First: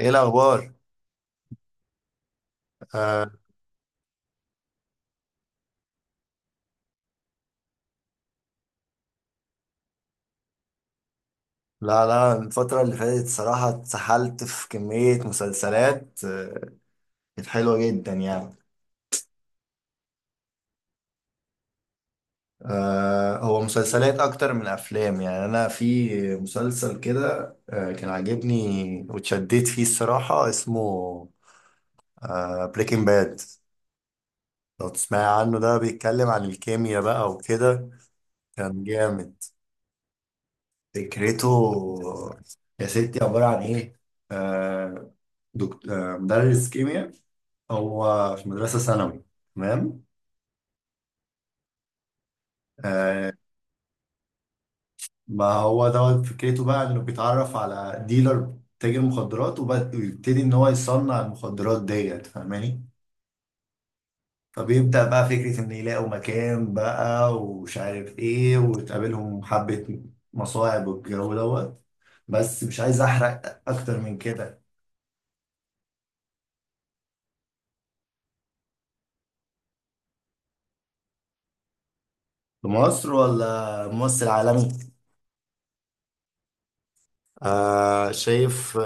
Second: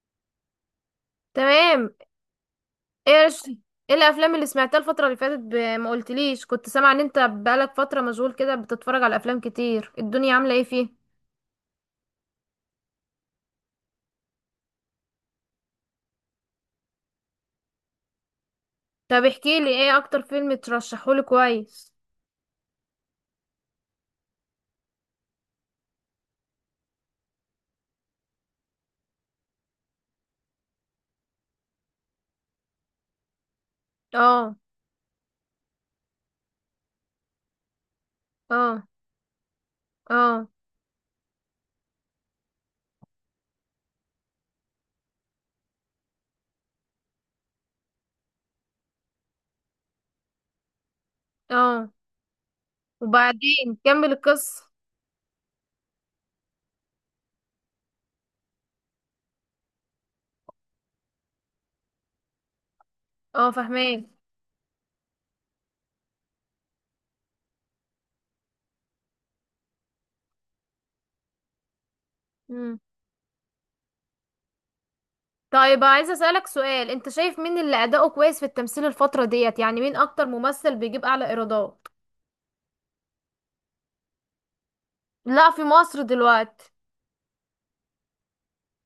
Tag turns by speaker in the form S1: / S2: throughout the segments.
S1: ايه الاخبار؟
S2: تمام. ايه يا
S1: آه.
S2: رش- ايه الافلام اللي سمعتها الفتره اللي فاتت ما قلتليش، كنت سامعه ان انت بقالك فتره مشغول كده بتتفرج على افلام كتير. الدنيا عامله ايه فيه؟
S1: لا لا، الفتره اللي فاتت صراحه اتسحلت في كميه مسلسلات كانت حلوه جدا يعني.
S2: طب احكي لي ايه اكتر فيلم ترشحهولي كويس.
S1: هو مسلسلات اكتر من افلام، يعني انا في مسلسل كده كان عاجبني واتشديت فيه الصراحه. اسمه بريكنج باد.
S2: اه.
S1: لو تسمعي عنه، ده بيتكلم عن الكيمياء بقى وكده. كان
S2: اه.
S1: جامد.
S2: اه.
S1: فكرته يا ستي عباره عن ايه؟ آه دكتور، مدرس كيمياء، هو في مدرسة ثانوي. تمام.
S2: اه.
S1: آه.
S2: وبعدين كمل القصه.
S1: ما هو دوت فكرته بقى انه بيتعرف على ديلر، تاجر مخدرات، ويبتدي ان هو يصنع المخدرات ديت، فاهماني؟
S2: اه، فهماك.
S1: فبيبدأ بقى فكرة ان يلاقوا مكان بقى ومش عارف ايه، وتقابلهم حبة مصاعب والجو دوت. بس
S2: مم.
S1: مش عايز احرق اكتر من كده.
S2: طيب عايزه اسالك سؤال، انت شايف مين اللي اداؤه كويس في التمثيل الفتره ديت؟ يعني مين اكتر ممثل بيجيب اعلى ايرادات؟
S1: في مصر ولا ممثل عالمي؟
S2: لا، في مصر دلوقتي.
S1: شايف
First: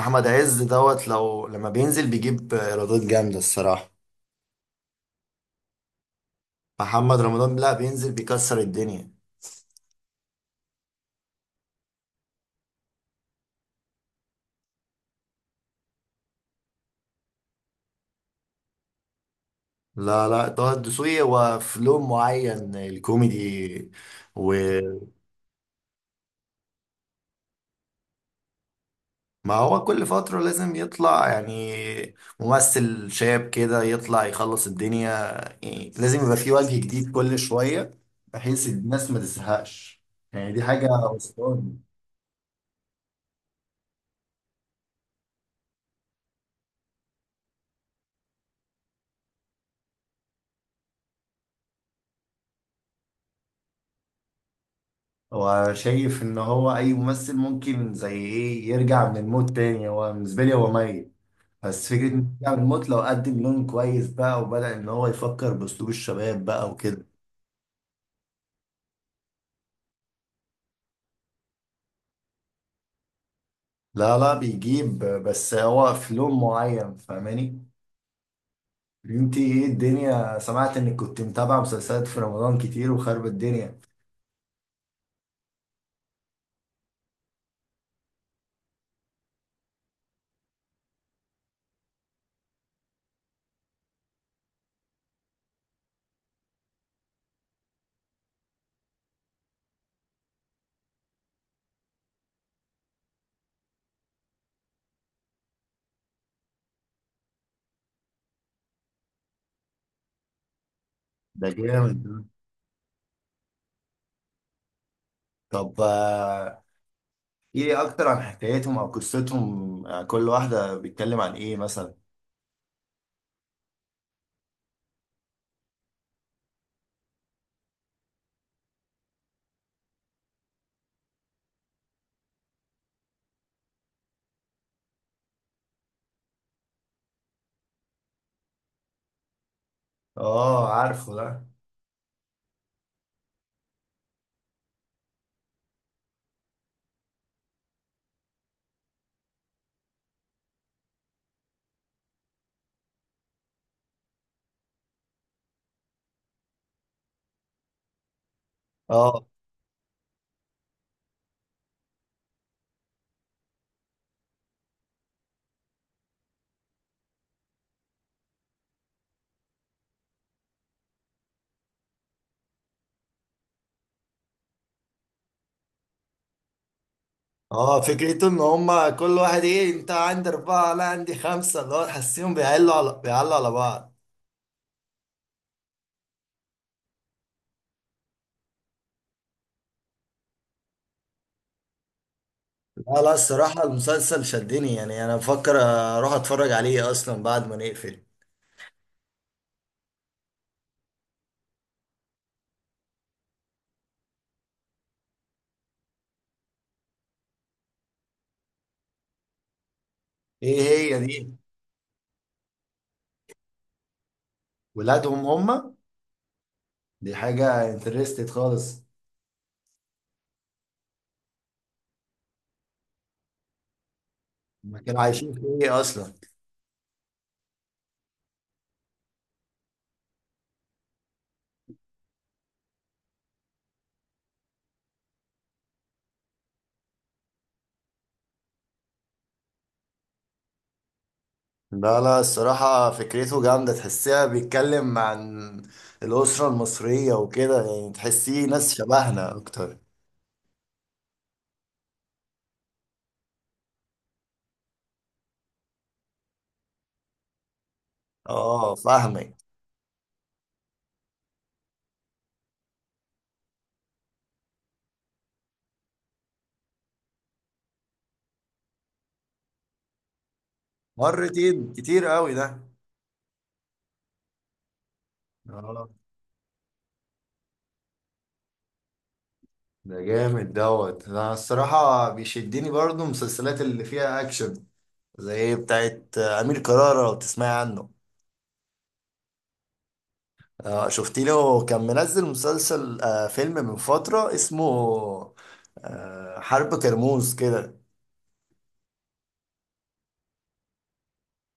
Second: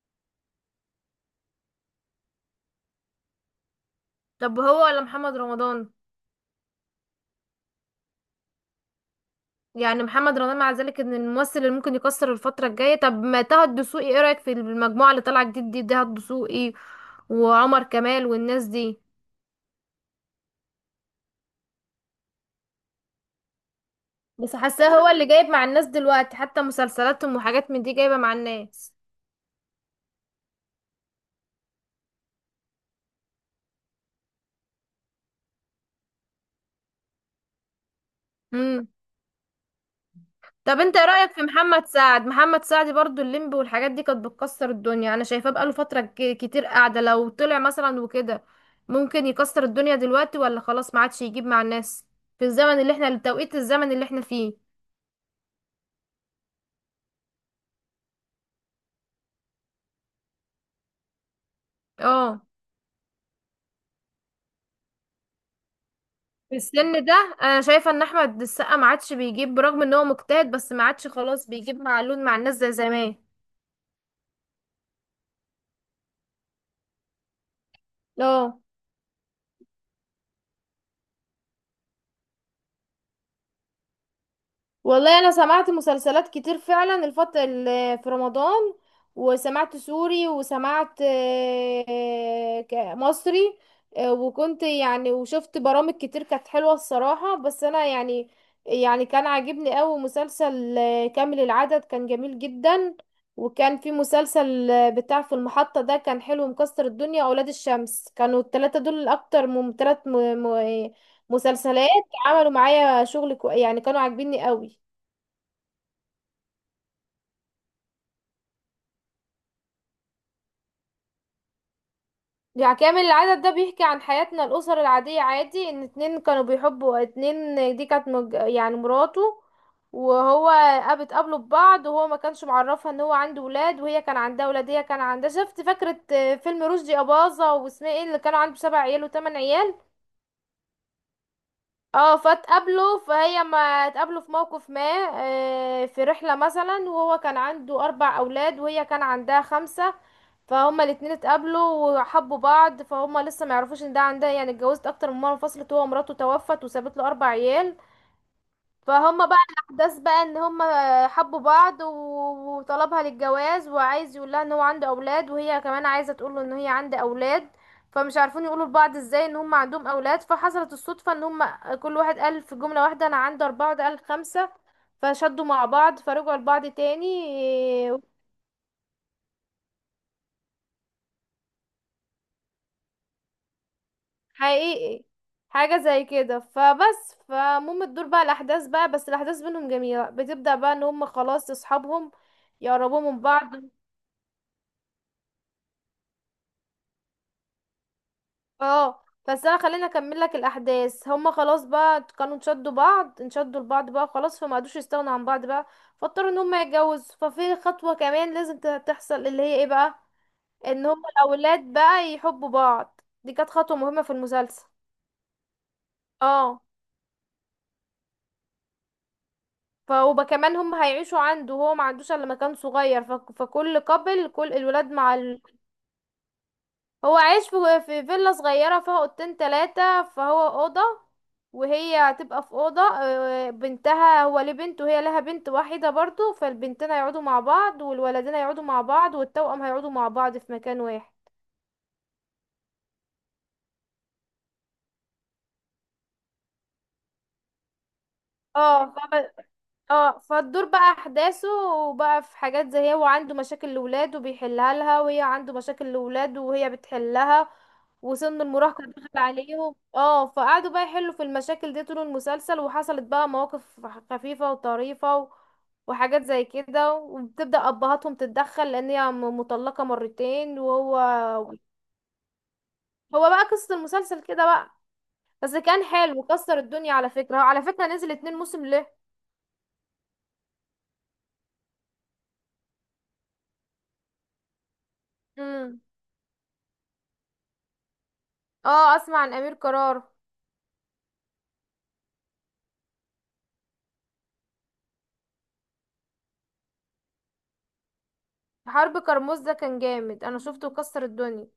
S1: احمد عز دوت، لو لما بينزل بيجيب ايرادات جامدة الصراحة.
S2: طب هو ولا محمد رمضان؟
S1: محمد رمضان، لا، بينزل بيكسر الدنيا.
S2: يعني محمد رمضان مع ذلك ان الممثل اللي ممكن يكسر الفترة الجاية. طب ما طه الدسوقي، ايه رأيك في المجموعة اللي طالعة جديد دي؟ طه الدسوقي وعمر كمال والناس دي.
S1: لا لا، طه الدسوقي هو في لون معين، الكوميدي.
S2: بس حاساه هو
S1: وما
S2: اللي جايب مع الناس دلوقتي، حتى مسلسلاتهم وحاجات من دي جايبة مع الناس.
S1: هو كل فترة لازم يطلع يعني ممثل شاب كده يطلع يخلص الدنيا. يعني لازم يبقى في وجه جديد كل شوية، بحيث
S2: امم.
S1: الناس ما تزهقش. يعني دي
S2: طب
S1: حاجة
S2: انت ايه رأيك في محمد
S1: أسطورية.
S2: سعد؟ محمد سعد برضو الليمبي والحاجات دي كانت بتكسر الدنيا. انا شايفاه بقاله فترة كتير قاعدة. لو طلع مثلا وكده ممكن يكسر الدنيا دلوقتي، ولا خلاص ما عادش يجيب مع الناس في الزمن اللي احنا، التوقيت الزمن اللي احنا فيه؟
S1: وشايف إن هو أي ممثل ممكن زي إيه يرجع من الموت تاني. هو بالنسبة لي هو ميت، بس فكرة إن
S2: اه.
S1: يعمل موت لو قدم لون كويس بقى وبدأ إن هو يفكر بأسلوب الشباب
S2: في
S1: بقى
S2: السن
S1: وكده.
S2: ده انا شايفه ان احمد السقا ما عادش بيجيب برغم ان هو مجتهد، بس ما عادش خلاص بيجيب معلول مع الناس زي زمان.
S1: لا لا، بيجيب، بس هو في لون معين، فاهماني؟
S2: لا.
S1: انتي ايه الدنيا؟ سمعت انك كنت متابعة مسلسلات في رمضان كتير وخرب الدنيا.
S2: والله انا سمعت مسلسلات كتير فعلا الفط في رمضان. وسمعت سوري وسمعت مصري. وكنت يعني وشفت برامج كتير كانت حلوة الصراحة، بس انا يعني يعني كان عاجبني قوي مسلسل كامل العدد، كان جميل جدا. وكان في مسلسل بتاع في المحطة ده، كان حلو مكسر الدنيا، اولاد الشمس. كانوا التلاتة دول الاكتر من تلات م-
S1: ده
S2: مسلسلات.
S1: جامد ده.
S2: عملوا معايا شغل يعني كانوا عاجبيني قوي.
S1: طب ايه اكتر عن حكايتهم او قصتهم؟ كل واحدة بيتكلم عن ايه مثلا؟
S2: يعني كامل العدد ده بيحكي عن حياتنا، الأسر العادية، عادي ان اتنين كانوا بيحبوا اتنين، دي كانت يعني مراته. وهو اتقابلوا ببعض وهو ما كانش معرفها ان هو عنده ولاد وهي كان عندها ولاد. هي كان عندها، شفت، فاكرة فيلم رشدي أباظة واسمها ايه، اللي كانوا عنده 7 عيال وتمن عيال؟
S1: اه، عارفه ده.
S2: اه. فاتقابلوا فهي، ما اتقابلوا في موقف ما، في رحلة مثلا. وهو كان عنده 4 أولاد وهي كان عندها 5. فهما الاتنين اتقابلوا وحبوا بعض، فهما لسه ما يعرفوش ان ده عندها، يعني اتجوزت اكتر من مره انفصلت، هو مراته توفت وسابت له 4 عيال.
S1: اه
S2: فهما بقى الاحداث بقى ان هما حبوا بعض وطلبها للجواز، وعايز يقول لها ان هو عنده اولاد، وهي كمان عايزه تقول له ان هي عندها اولاد. فمش عارفين يقولوا لبعض ازاي ان هما عندهم اولاد. فحصلت الصدفه ان هما كل واحد قال في جمله واحده، انا عندي 4 وده قال 5. فشدوا مع بعض فرجعوا لبعض تاني.
S1: اه، فكرته ان هما كل واحد ايه؟ انت عندي اربعة، لا عندي خمسة، اللي هو تحسيهم بيعلوا على بعض.
S2: حقيقي. حاجة زي كده. فبس فمهم تدور بقى الأحداث بقى، بس الأحداث بينهم جميلة. بتبدأ بقى إن هم خلاص أصحابهم، يقربوا
S1: لا لا،
S2: من بعض.
S1: الصراحة المسلسل شدني، يعني انا بفكر اروح اتفرج عليه اصلا بعد ما نقفل.
S2: اه، بس أنا خليني أكمل لك الأحداث. هم خلاص بقى كانوا انشدوا بعض، انشدوا لبعض بقى خلاص، فما قدوش يستغنوا عن بعض بقى. فاضطروا إن هم يتجوزوا. ففي خطوة كمان لازم تحصل اللي هي ايه بقى.
S1: ايه
S2: إن هم
S1: هي دي؟
S2: الأولاد بقى يحبوا بعض، دي كانت خطوة مهمة في المسلسل.
S1: ولادهم هما؟
S2: اه.
S1: دي حاجة انترستد خالص.
S2: وكمان هم هيعيشوا عنده وهو ما عندوش الا مكان صغير، فكل قبل كل
S1: هما
S2: الولاد
S1: كانوا
S2: مع
S1: عايشين في ايه اصلا؟
S2: هو عايش في فيلا صغيرة فيها اوضتين تلاتة. فهو اوضة وهي هتبقى في اوضة بنتها. هو ليه بنت وهي لها بنت واحدة برضو، فالبنتين هيقعدوا مع بعض والولدين هيقعدوا مع بعض والتوأم هيقعدوا مع بعض في مكان واحد.
S1: لا لا، الصراحة فكرته جامدة، تحسيها بيتكلم عن الأسرة المصرية وكده، يعني تحسيه ناس
S2: اه.
S1: شبهنا أكتر.
S2: اه، فالدور بقى احداثه. وبقى في حاجات زي هو عنده مشاكل لولاده بيحلها لها، وهي عنده مشاكل لولاده وهي بتحلها، وسن
S1: اه،
S2: المراهقة دخل
S1: فاهمك.
S2: عليهم. اه، فقعدوا بقى يحلوا في المشاكل دي طول المسلسل، وحصلت بقى مواقف خفيفة وطريفة و... وحاجات زي كده. وبتبدأ أبهاتهم تتدخل لأن هي مطلقة مرتين وهو
S1: مرتين كتير قوي ده.
S2: هو بقى قصة المسلسل كده بقى. بس كان
S1: اه،
S2: حلو، كسر الدنيا. على فكرة هو على فكرة نزل 2 موسم ليه.
S1: ده جامد دوت. انا الصراحة بيشدني برضو المسلسلات اللي فيها اكشن، زي
S2: امم.
S1: بتاعت امير كرارة، لو تسمعي عنه.
S2: اه، اسمع عن أمير قرار.
S1: شفتي له كان منزل مسلسل، فيلم من فترة، اسمه حرب كرموز كده.
S2: حرب كرموز ده كان جامد، انا شفته كسر الدنيا.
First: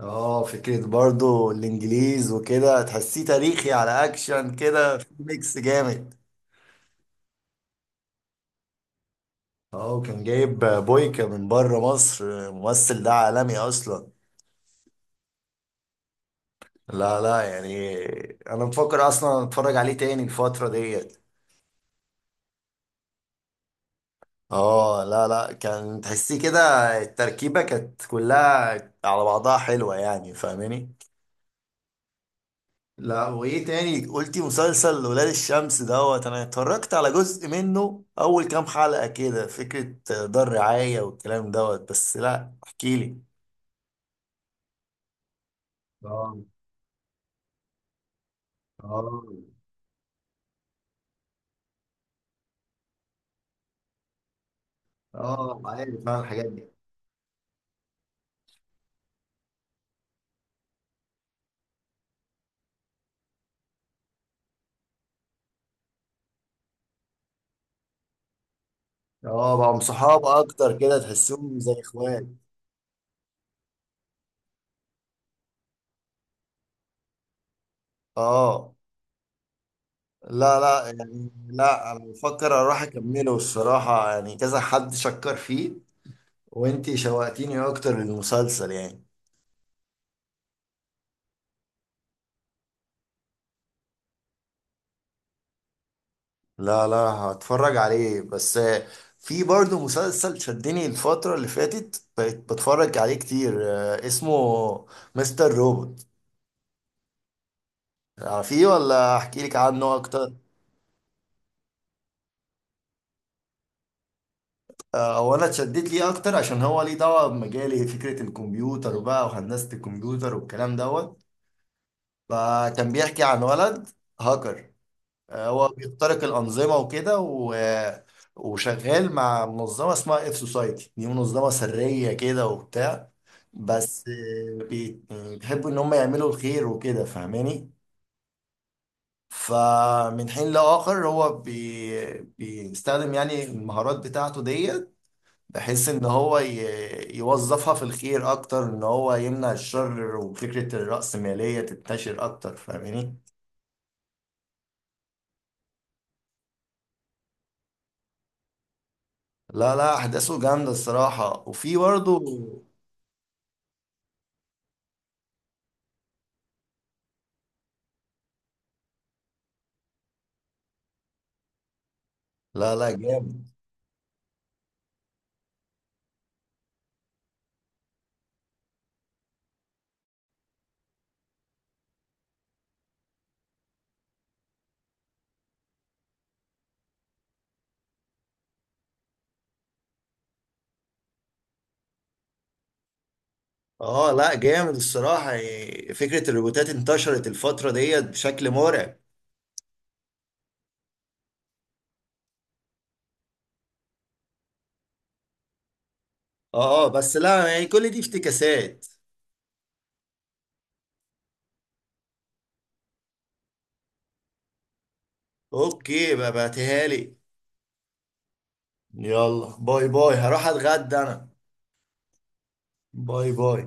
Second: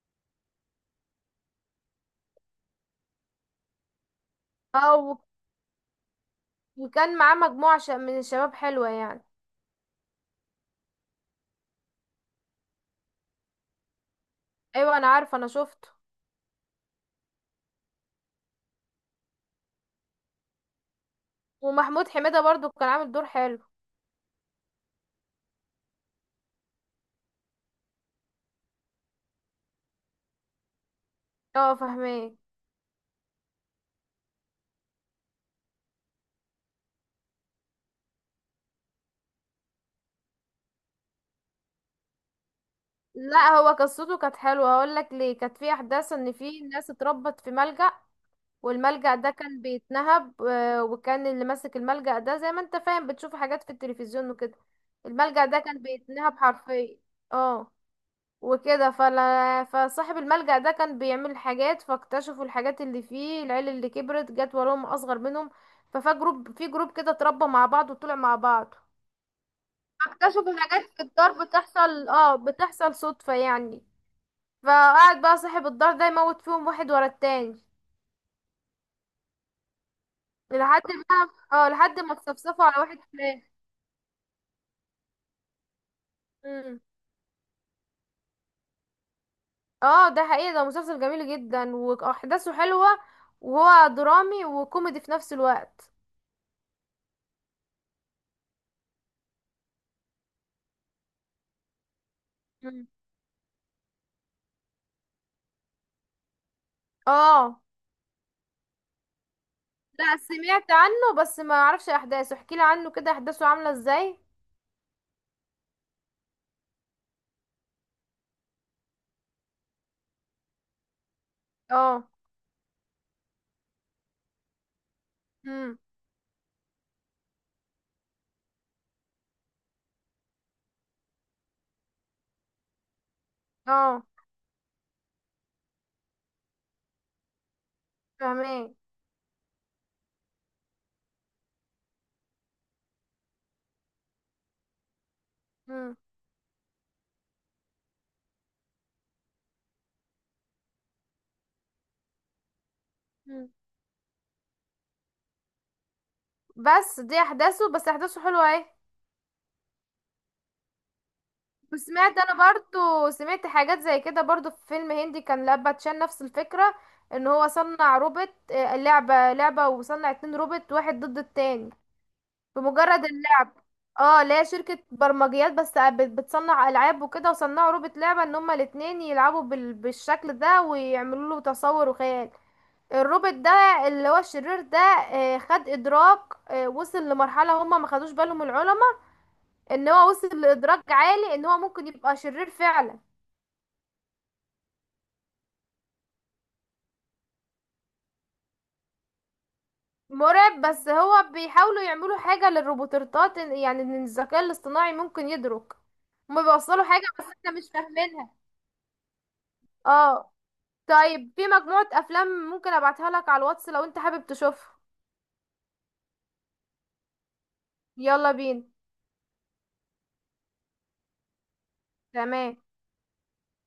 S1: اه، فكرة برضو الانجليز وكده، تحسيه تاريخي على اكشن
S2: اه
S1: كده، في ميكس جامد.
S2: وكان معاه مجموعة من الشباب حلوة يعني.
S1: اه، وكان جايب بويكا من بره مصر، الممثل ده عالمي اصلا.
S2: ايوه انا عارفة، انا شفته.
S1: لا لا يعني انا مفكر اصلا اتفرج عليه تاني الفترة ديت.
S2: ومحمود حميدة برضو كان عامل دور حلو.
S1: اه، لا لا، كان تحسيه كده، التركيبة كانت كلها على بعضها حلوة يعني، فاهماني؟
S2: اه، فاهماه.
S1: لا، وايه تاني قلتي؟ مسلسل ولاد الشمس دوت انا اتفرجت على جزء منه اول كام حلقة كده، فكرة دار رعاية والكلام دوت. بس لا، احكيلي.
S2: لا، هو قصته كانت حلوة، هقول لك ليه. كانت في احداث ان
S1: اه
S2: في ناس اتربت في ملجأ. والملجأ
S1: اه
S2: ده كان بيتنهب، وكان اللي ماسك الملجأ ده زي ما انت فاهم بتشوف حاجات في التلفزيون وكده. الملجأ ده
S1: اه،
S2: كان
S1: عارف انا
S2: بيتنهب
S1: الحاجات دي.
S2: حرفيا. اه. وكده فلا، فصاحب الملجأ ده كان بيعمل حاجات، فاكتشفوا الحاجات اللي فيه. العيال اللي كبرت جت وراهم أصغر منهم. ففي جروب في جروب كده اتربى مع بعض وطلع مع بعض.
S1: اه، بقى صحاب
S2: اكتشفوا
S1: اكتر
S2: حاجات
S1: كده،
S2: في الدار
S1: تحسهم زي
S2: بتحصل،
S1: اخوات.
S2: اه، بتحصل صدفة يعني. فقعد بقى صاحب الدار ده يموت فيهم واحد ورا التاني
S1: اه لا
S2: لحد
S1: لا
S2: ما
S1: يعني
S2: اه
S1: لا، انا
S2: لحد ما
S1: بفكر
S2: اتصفصفوا على
S1: اروح
S2: واحد
S1: اكمله
S2: كمان.
S1: الصراحة، يعني كذا حد شكر فيه.
S2: مم.
S1: وانتي شوقتيني اكتر للمسلسل يعني.
S2: اه، ده حقيقي، ده مسلسل جميل جدا واحداثه حلوة، وهو درامي وكوميدي في نفس الوقت.
S1: لا لا، هتفرج عليه. بس في برضه مسلسل شدني الفترة اللي فاتت بقيت
S2: مم.
S1: بتفرج عليه كتير اسمه مستر روبوت.
S2: اه،
S1: عارفيه ولا احكي لك عنه
S2: لا
S1: اكتر؟
S2: سمعت عنه بس ما اعرفش احداثه، احكي لي عنه كده، احداثه عامله ازاي؟
S1: او انا اتشدت ليه اكتر عشان هو ليه دعوة بمجالي، فكرة الكمبيوتر بقى وهندسة الكمبيوتر والكلام دوت.
S2: اه.
S1: فكان بيحكي عن ولد هاكر، هو
S2: امم.
S1: بيخترق الأنظمة وكده وشغال مع منظمة اسمها اف سوسايتي، دي منظمة سرية كده وبتاع.
S2: اه،
S1: بس بيحبوا إن هم يعملوا الخير وكده، فاهماني؟
S2: فاهمين.
S1: فمن حين لآخر هو بيستخدم يعني المهارات بتاعته ديت، بحيث
S2: امم.
S1: إن هو يوظفها في الخير أكتر، إن هو يمنع الشر وفكرة الرأسمالية تنتشر أكتر، فاهماني؟
S2: بس دي احداثه، بس احداثه حلوه اهي.
S1: لا لا، احداثه جامده الصراحه، وفي
S2: وسمعت،
S1: برضه.
S2: انا برضو سمعت حاجات زي كده، برضو في فيلم هندي كان لاباتشان نفس الفكرة. ان هو صنع روبوت لعبة وصنع اتنين روبوت واحد ضد التاني
S1: لا لا
S2: بمجرد
S1: جامد.
S2: اللعب. اه، لا شركة برمجيات بس، بتصنع ألعاب وكده، وصنعوا روبوت لعبة ان هما الاتنين يلعبوا بالشكل ده ويعملوا له تصور وخيال. الروبوت ده اللي هو الشرير ده خد ادراك. وصل لمرحلة هما ما خدوش بالهم العلماء، ان هو وصل لادراك عالي ان هو ممكن يبقى شرير فعلا.
S1: اه، لا جامد الصراحة، يعني فكرة الروبوتات انتشرت الفترة ديت بشكل مرعب.
S2: مرعب، بس هو بيحاولوا يعملوا حاجة للروبوتات، يعني ان الذكاء الاصطناعي ممكن يدرك. هما بيوصلوا
S1: اه اه،
S2: حاجة
S1: بس
S2: بس
S1: لا
S2: احنا
S1: يعني
S2: مش
S1: كل دي
S2: فاهمينها.
S1: افتكاسات.
S2: اه. طيب في مجموعة افلام ممكن ابعتها لك على الواتس لو انت حابب تشوفها.
S1: اوكي، بقى بعتها لي.
S2: يلا بينا.
S1: يلا باي باي، هروح اتغدى انا.
S2: تمام.
S1: باي باي.